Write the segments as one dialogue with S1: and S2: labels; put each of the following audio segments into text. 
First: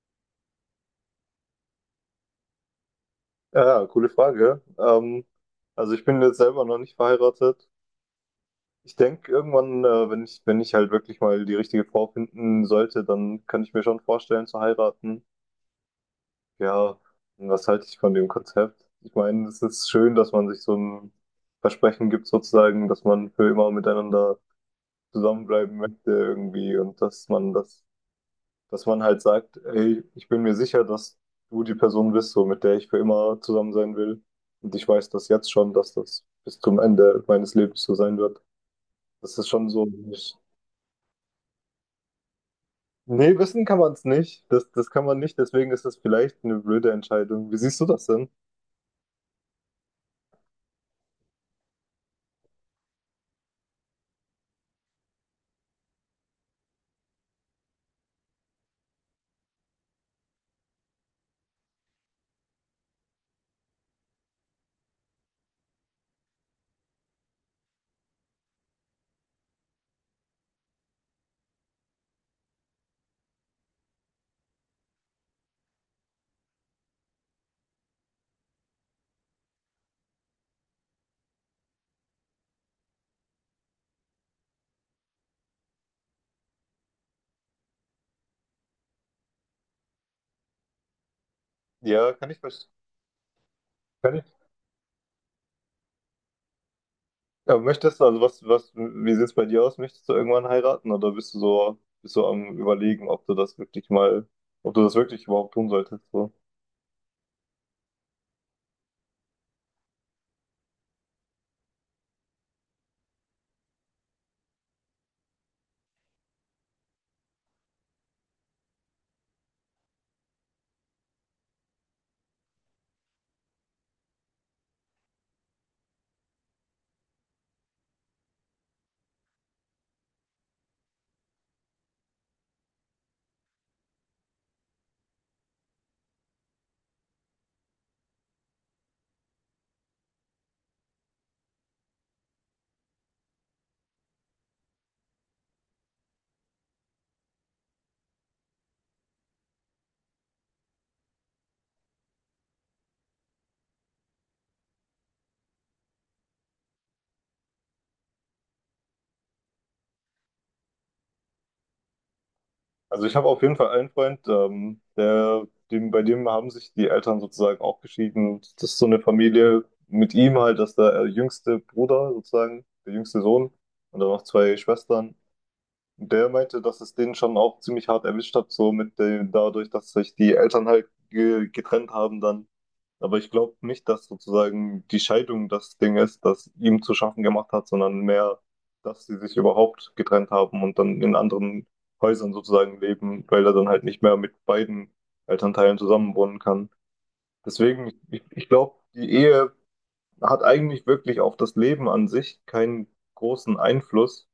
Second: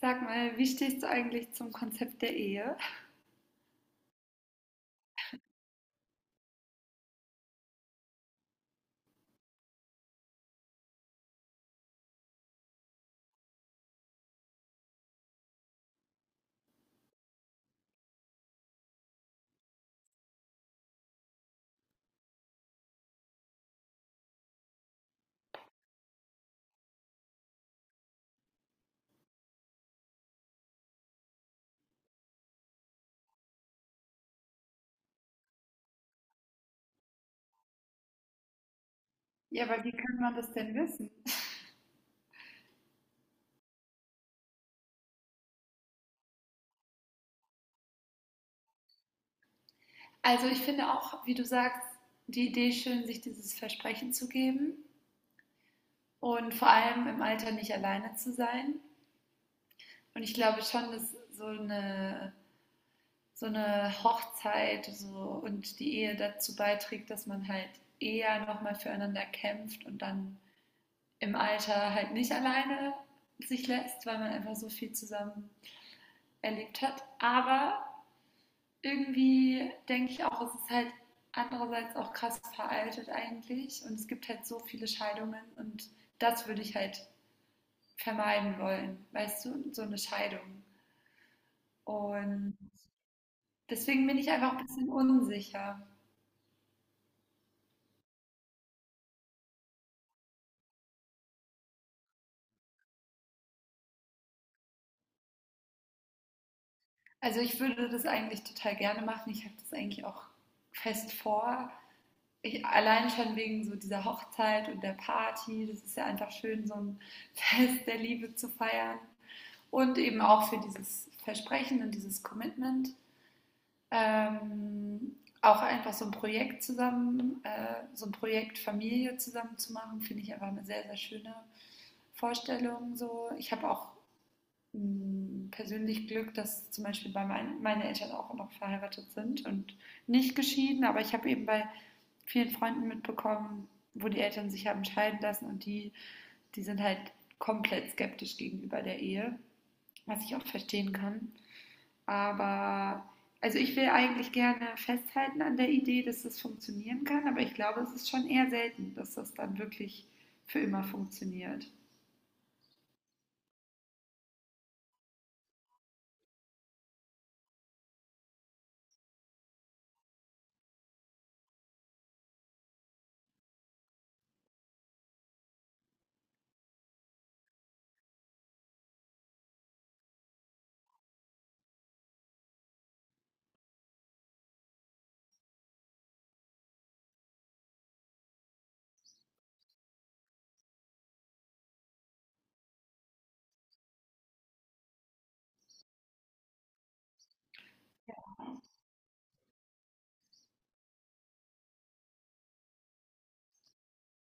S1: Sag mal, wie stehst du eigentlich zum Konzept der Ehe?
S2: Ja, ja, coole Frage. Also ich bin jetzt selber noch nicht verheiratet. Ich denke, irgendwann, wenn ich halt wirklich mal die richtige Frau finden sollte, dann kann ich mir schon vorstellen zu heiraten. Ja, und was halte ich von dem Konzept? Ich meine, es ist schön, dass man sich so ein Versprechen gibt, sozusagen, dass man für immer miteinander zusammenbleiben möchte irgendwie und dass man halt sagt, ey, ich bin mir sicher, dass du die Person bist, so mit der ich für immer zusammen sein will. Und ich weiß das jetzt schon, dass das bis zum Ende meines Lebens so sein wird. Das ist
S1: Ja,
S2: schon
S1: aber
S2: so.
S1: wie kann man das denn wissen?
S2: Nee, wissen kann man es nicht. Das kann man nicht, deswegen ist das vielleicht eine blöde Entscheidung. Wie siehst du das denn?
S1: Also ich finde auch, wie du sagst, die Idee schön, sich dieses Versprechen zu geben und vor allem im Alter nicht alleine zu sein. Und ich glaube schon, dass so eine Hochzeit so und die Ehe dazu beiträgt, dass man halt eher nochmal füreinander kämpft und dann im Alter halt nicht alleine sich lässt, weil man einfach so viel zusammen erlebt hat. Aber irgendwie denke ich auch, es ist halt andererseits auch krass veraltet eigentlich, und es gibt halt so viele Scheidungen, und das würde ich halt vermeiden wollen, weißt du, so eine Scheidung.
S2: Ja, kann ich
S1: Und
S2: verstehen.
S1: deswegen
S2: Kann
S1: bin
S2: ich.
S1: ich einfach ein bisschen unsicher.
S2: Aber möchtest du, also wie sieht es bei dir aus? Möchtest du irgendwann heiraten oder bist du so, bist du am Überlegen, ob du das wirklich mal, ob du das wirklich überhaupt tun solltest? So?
S1: Also ich würde das eigentlich total gerne machen. Ich habe das eigentlich auch fest vor. Ich, allein schon wegen so dieser Hochzeit und der Party. Das ist ja einfach schön, so ein Fest der Liebe zu feiern, und eben auch für dieses Versprechen und dieses Commitment. Ähm, Auch einfach so ein Projekt zusammen, so ein Projekt Familie zusammen zu machen, finde ich einfach eine sehr, sehr schöne Vorstellung. So. Ich habe auch, persönlich Glück, dass zum Beispiel bei meine Eltern auch noch verheiratet sind und nicht geschieden, aber ich habe eben bei vielen Freunden mitbekommen, wo die Eltern sich haben scheiden lassen, und die sind halt komplett skeptisch gegenüber der Ehe, was ich auch verstehen kann. Aber also ich will eigentlich gerne festhalten an der Idee, dass das funktionieren kann, aber ich glaube, es ist schon eher selten, dass das dann wirklich für immer funktioniert.
S2: Also ich habe auf jeden Fall einen Freund, bei dem haben sich die Eltern sozusagen auch geschieden. Und das ist so eine Familie mit ihm halt, dass der jüngste Bruder sozusagen, der jüngste Sohn und dann noch zwei Schwestern. Der meinte, dass es den schon auch ziemlich hart erwischt hat, so mit dem, dadurch, dass sich die Eltern halt ge getrennt haben dann. Aber ich glaube nicht, dass sozusagen die Scheidung das Ding ist, das ihm zu schaffen gemacht hat, sondern mehr, dass sie sich überhaupt getrennt haben und dann in anderen Häusern sozusagen leben, weil er dann halt nicht mehr mit beiden Elternteilen zusammenwohnen kann. Deswegen, ich glaube, die Ehe hat eigentlich wirklich auf das Leben an sich keinen großen Einfluss,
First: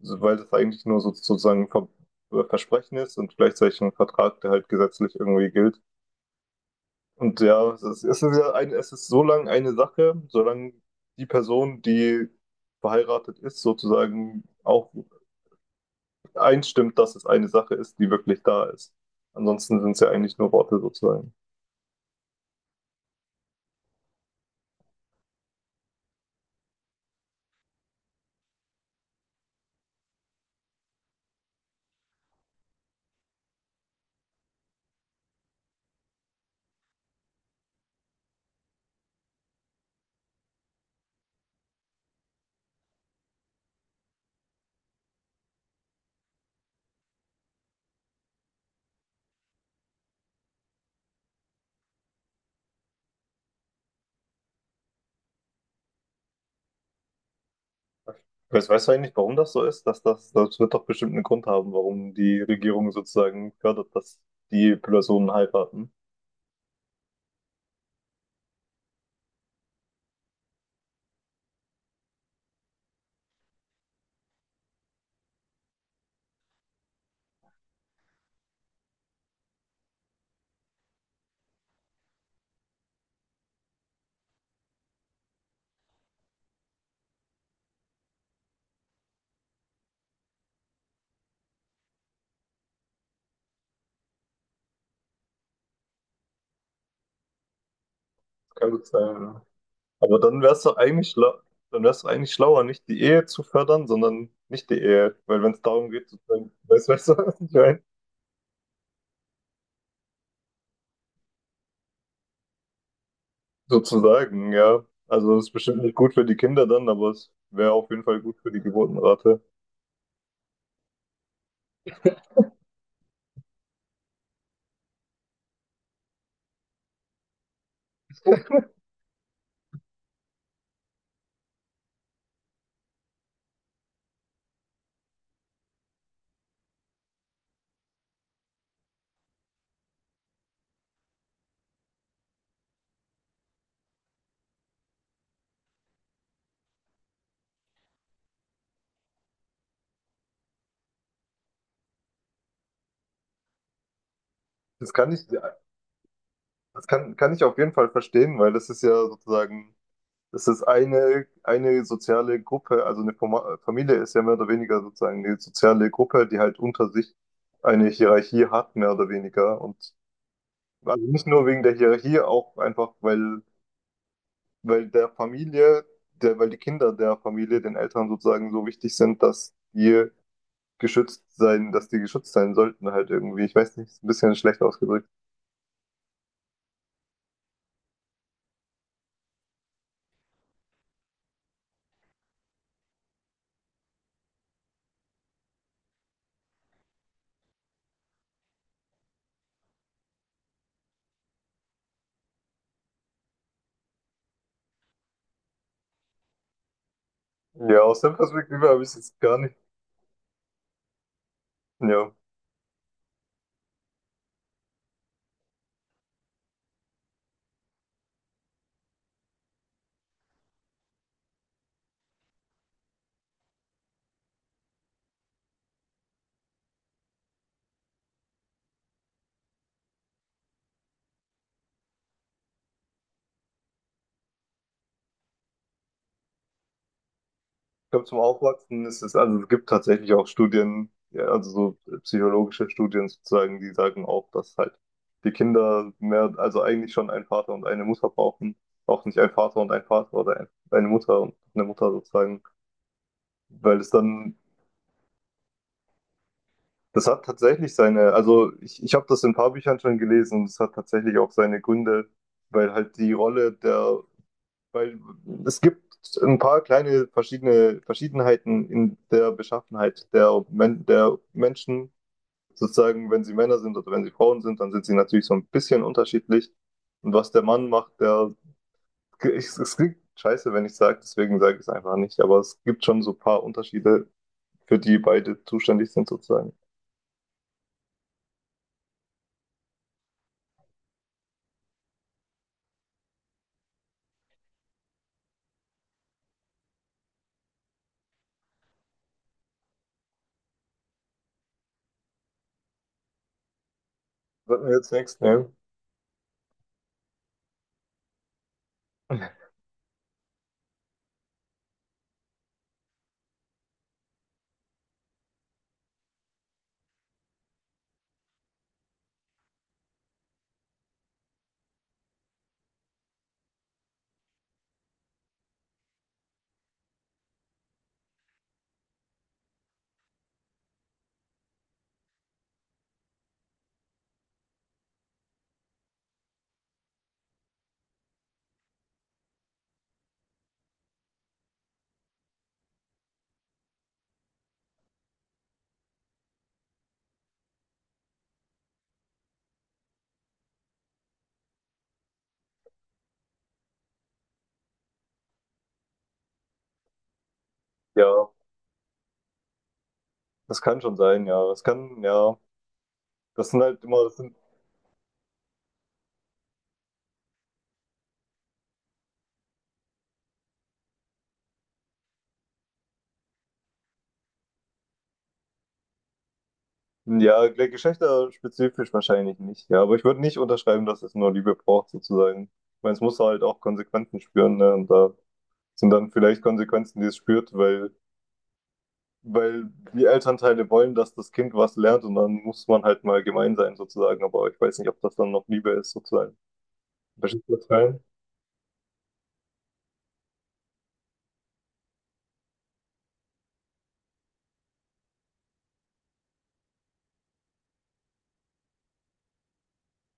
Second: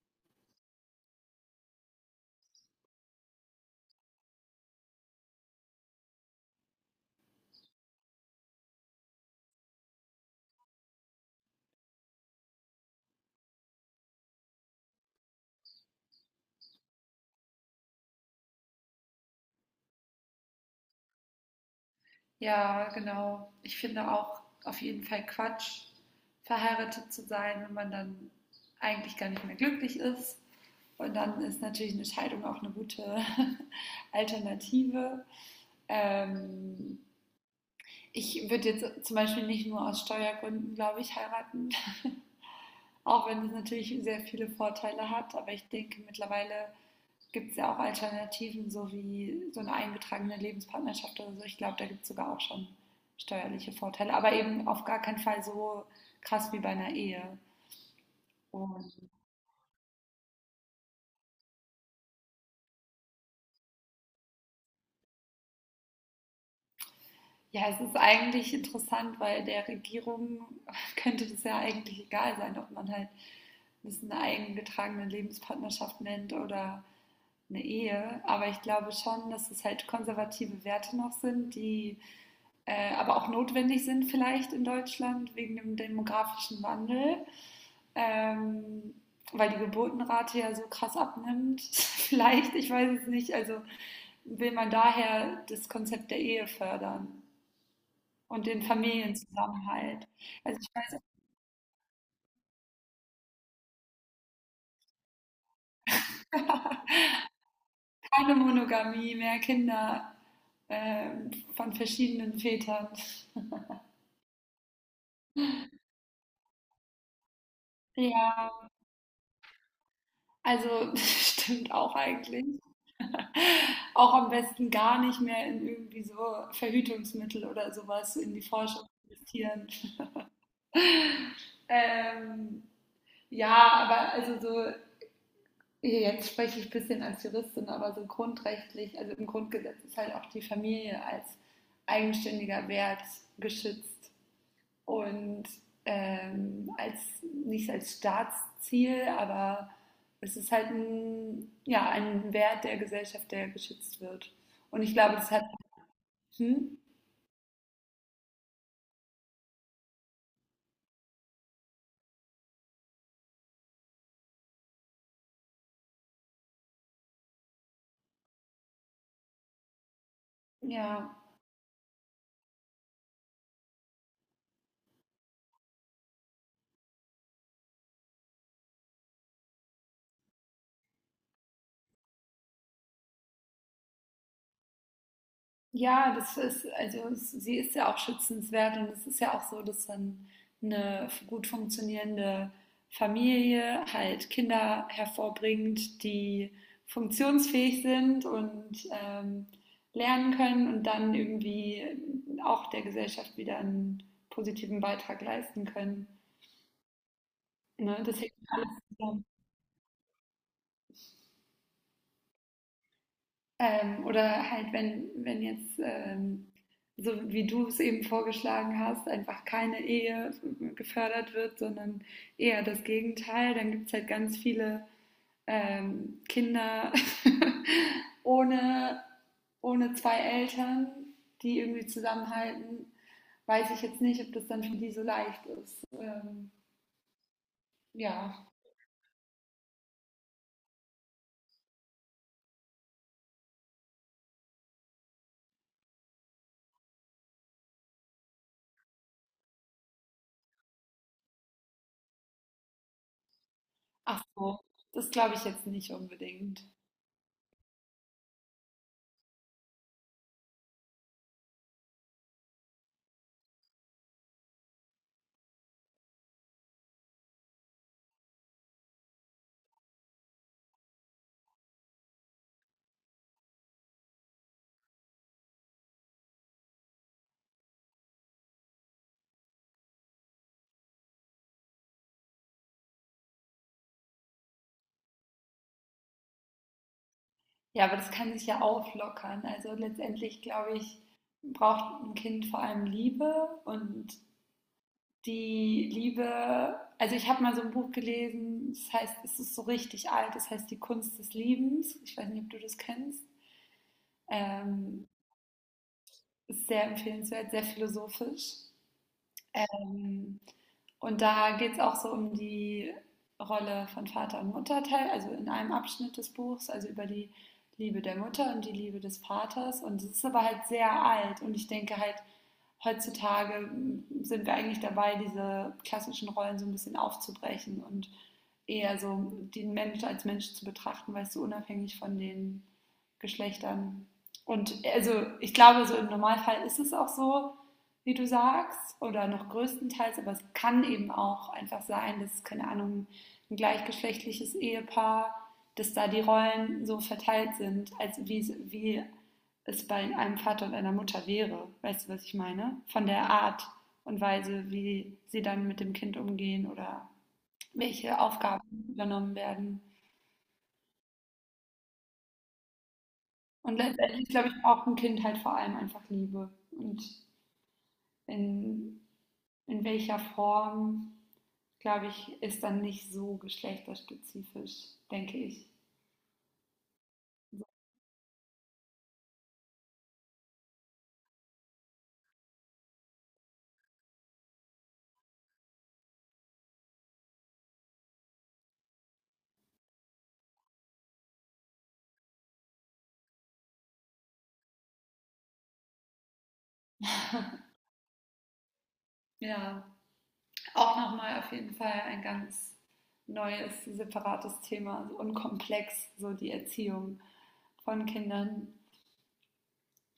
S2: weil das eigentlich nur so, sozusagen ein Versprechen ist und gleichzeitig ein Vertrag, der halt gesetzlich irgendwie gilt. Und ja, es ist ja ein, es ist so lange eine Sache, solange die Person, die verheiratet ist, sozusagen auch einstimmt, dass es eine Sache ist, die wirklich da ist. Ansonsten sind es ja eigentlich nur Worte sozusagen.
S1: Ja, genau. Ich finde auch auf jeden Fall Quatsch, verheiratet zu sein, wenn man dann eigentlich gar nicht mehr glücklich ist. Und dann ist natürlich eine Scheidung auch eine gute Alternative. Ähm, Ich würde jetzt zum Beispiel nicht nur aus Steuergründen, glaube ich, heiraten, auch wenn es natürlich sehr viele Vorteile hat. Aber ich denke, mittlerweile gibt es ja auch Alternativen, so wie so eine eingetragene Lebenspartnerschaft oder so. Ich glaube, da gibt es sogar auch schon steuerliche Vorteile, aber eben auf gar keinen Fall so krass wie bei einer Ehe.
S2: Weißt du
S1: Und
S2: eigentlich, warum das so ist? Dass das wird doch bestimmt einen Grund haben, warum die Regierung sozusagen fördert, dass die Personen heiraten.
S1: ja, es ist eigentlich interessant, weil der Regierung könnte es ja eigentlich egal sein, ob man halt das eine eingetragene Lebenspartnerschaft nennt oder eine Ehe. Aber ich glaube schon, dass es halt konservative Werte noch sind, die aber auch notwendig sind vielleicht in Deutschland wegen dem demografischen Wandel, ähm, weil die Geburtenrate ja so krass abnimmt. Vielleicht, ich weiß es nicht. Also will man daher das Konzept der Ehe fördern, und den
S2: Kann gut sein.
S1: Familienzusammenhalt?
S2: Aber
S1: Also ich weiß,
S2: dann wär's doch eigentlich schlauer, nicht die Ehe zu fördern, sondern nicht die Ehe. Weil wenn es darum geht, sozusagen, weißt du, was ich meine?
S1: keine Monogamie, mehr Kinder, von verschiedenen Vätern.
S2: Sozusagen, ja. Also es ist bestimmt nicht gut für die Kinder dann, aber es wäre auf jeden Fall gut für die
S1: Ja,
S2: Geburtenrate.
S1: also stimmt auch eigentlich. Auch am besten gar nicht mehr in irgendwie so Verhütungsmittel oder sowas in die Forschung investieren. Ähm, ja, aber also so, jetzt spreche ich ein bisschen als Juristin, aber so grundrechtlich, also im Grundgesetz ist halt auch die Familie als eigenständiger Wert geschützt. Und als, nicht als Staatsziel, aber es ist halt ein, ja, ein Wert der Gesellschaft, der geschützt wird. Und
S2: Das
S1: ich
S2: kann
S1: glaube,
S2: ich,
S1: das hat, hm,
S2: das kann ich auf jeden Fall verstehen, weil das ist ja sozusagen, das ist eine soziale Gruppe, also eine Familie ist ja mehr oder weniger sozusagen eine soziale Gruppe, die halt unter sich eine Hierarchie hat, mehr oder weniger. Und also
S1: ja.
S2: nicht nur wegen der Hierarchie, auch einfach, weil, weil der Familie, weil die Kinder der Familie den Eltern sozusagen so wichtig sind, dass die dass die geschützt sein sollten halt irgendwie. Ich weiß nicht, ist ein bisschen schlecht ausgedrückt.
S1: Ja, das ist, also sie ist ja auch schützenswert, und es ist ja auch so, dass dann eine gut funktionierende Familie halt Kinder hervorbringt, die funktionsfähig sind, und lernen können und dann irgendwie auch der Gesellschaft wieder einen positiven Beitrag leisten können.
S2: Ja, aus
S1: Ne?
S2: der
S1: Das hängt
S2: Perspektive
S1: alles
S2: habe ich es jetzt
S1: zusammen.
S2: gar nicht. Ja.
S1: Oder halt, wenn jetzt, so wie du es eben vorgeschlagen hast, einfach keine Ehe gefördert wird, sondern eher das Gegenteil, dann gibt es halt ganz viele Kinder ohne, ohne zwei Eltern, die irgendwie zusammenhalten. Weiß ich jetzt nicht, ob das dann für die so leicht ist.
S2: Ich glaube, zum
S1: Ja.
S2: Aufwachsen ist es, also es gibt tatsächlich auch Studien, ja, also so psychologische Studien sozusagen, die sagen auch, dass halt die Kinder mehr, also eigentlich schon einen Vater und eine Mutter brauchen, auch nicht ein Vater und ein Vater oder eine Mutter und eine Mutter sozusagen, weil es
S1: Ach
S2: dann,
S1: so, das glaube ich jetzt nicht unbedingt.
S2: das hat tatsächlich seine, also ich habe das in ein paar Büchern schon gelesen und es hat tatsächlich auch seine Gründe, weil halt die Rolle der Weil es gibt ein paar kleine verschiedene Verschiedenheiten in der Beschaffenheit Men der Menschen, sozusagen, wenn sie Männer sind oder wenn sie Frauen sind, dann sind sie natürlich so ein bisschen unterschiedlich. Und was der Mann macht, es klingt scheiße, wenn ich sage, deswegen sage ich es einfach nicht, aber es gibt schon so ein paar Unterschiede, für die beide zuständig sind, sozusagen.
S1: Ja, aber das kann sich ja auflockern. Also letztendlich, glaube ich, braucht ein Kind vor allem Liebe und die Liebe. Also ich habe mal so ein Buch gelesen, das heißt, es ist so richtig alt, das heißt Die Kunst des Liebens. Ich weiß nicht, ob du das kennst.
S2: Sollten wir jetzt
S1: Ähm,
S2: nichts nehmen?
S1: Ist sehr empfehlenswert, sehr philosophisch. Ähm, und da geht es auch so um die Rolle von Vater und Mutter, also in einem Abschnitt des Buchs, also über die Liebe der Mutter und die Liebe des Vaters. Und es ist aber halt sehr alt. Und ich denke halt, heutzutage sind wir eigentlich dabei, diese klassischen Rollen so ein bisschen aufzubrechen und eher so den Menschen als Mensch zu betrachten, weißt du, unabhängig von den Geschlechtern. Und also ich glaube, so im Normalfall ist es auch so, wie du sagst, oder noch größtenteils, aber es kann eben auch einfach sein, dass, keine Ahnung, ein gleichgeschlechtliches Ehepaar, dass da die Rollen so verteilt sind, als wie, wie es bei einem Vater und einer Mutter wäre. Weißt du, was ich meine? Von der Art und Weise, wie sie dann mit dem Kind umgehen oder
S2: Ja,
S1: welche Aufgaben übernommen werden.
S2: das kann schon sein, ja. Das kann, ja.
S1: Und
S2: Das
S1: letztendlich,
S2: sind.
S1: glaube ich, braucht ein Kind halt vor allem einfach Liebe. Und in, in welcher Form, glaube ich, ist dann nicht so geschlechterspezifisch, denke ich.
S2: Ja, gleich geschlechterspezifisch wahrscheinlich nicht. Ja, aber ich würde nicht unterschreiben, dass es nur Liebe braucht, sozusagen. Ich meine, es muss halt auch Konsequenzen spüren, ne? Und da sind dann vielleicht Konsequenzen, die es spürt, weil die Elternteile wollen, dass das Kind was lernt und dann muss man halt mal gemein sein, sozusagen. Aber ich weiß nicht, ob das dann noch Liebe ist, sozusagen. Verstehst du das
S1: Ja, auch nochmal auf jeden Fall ein ganz neues, separates Thema und komplex, so die Erziehung von Kindern.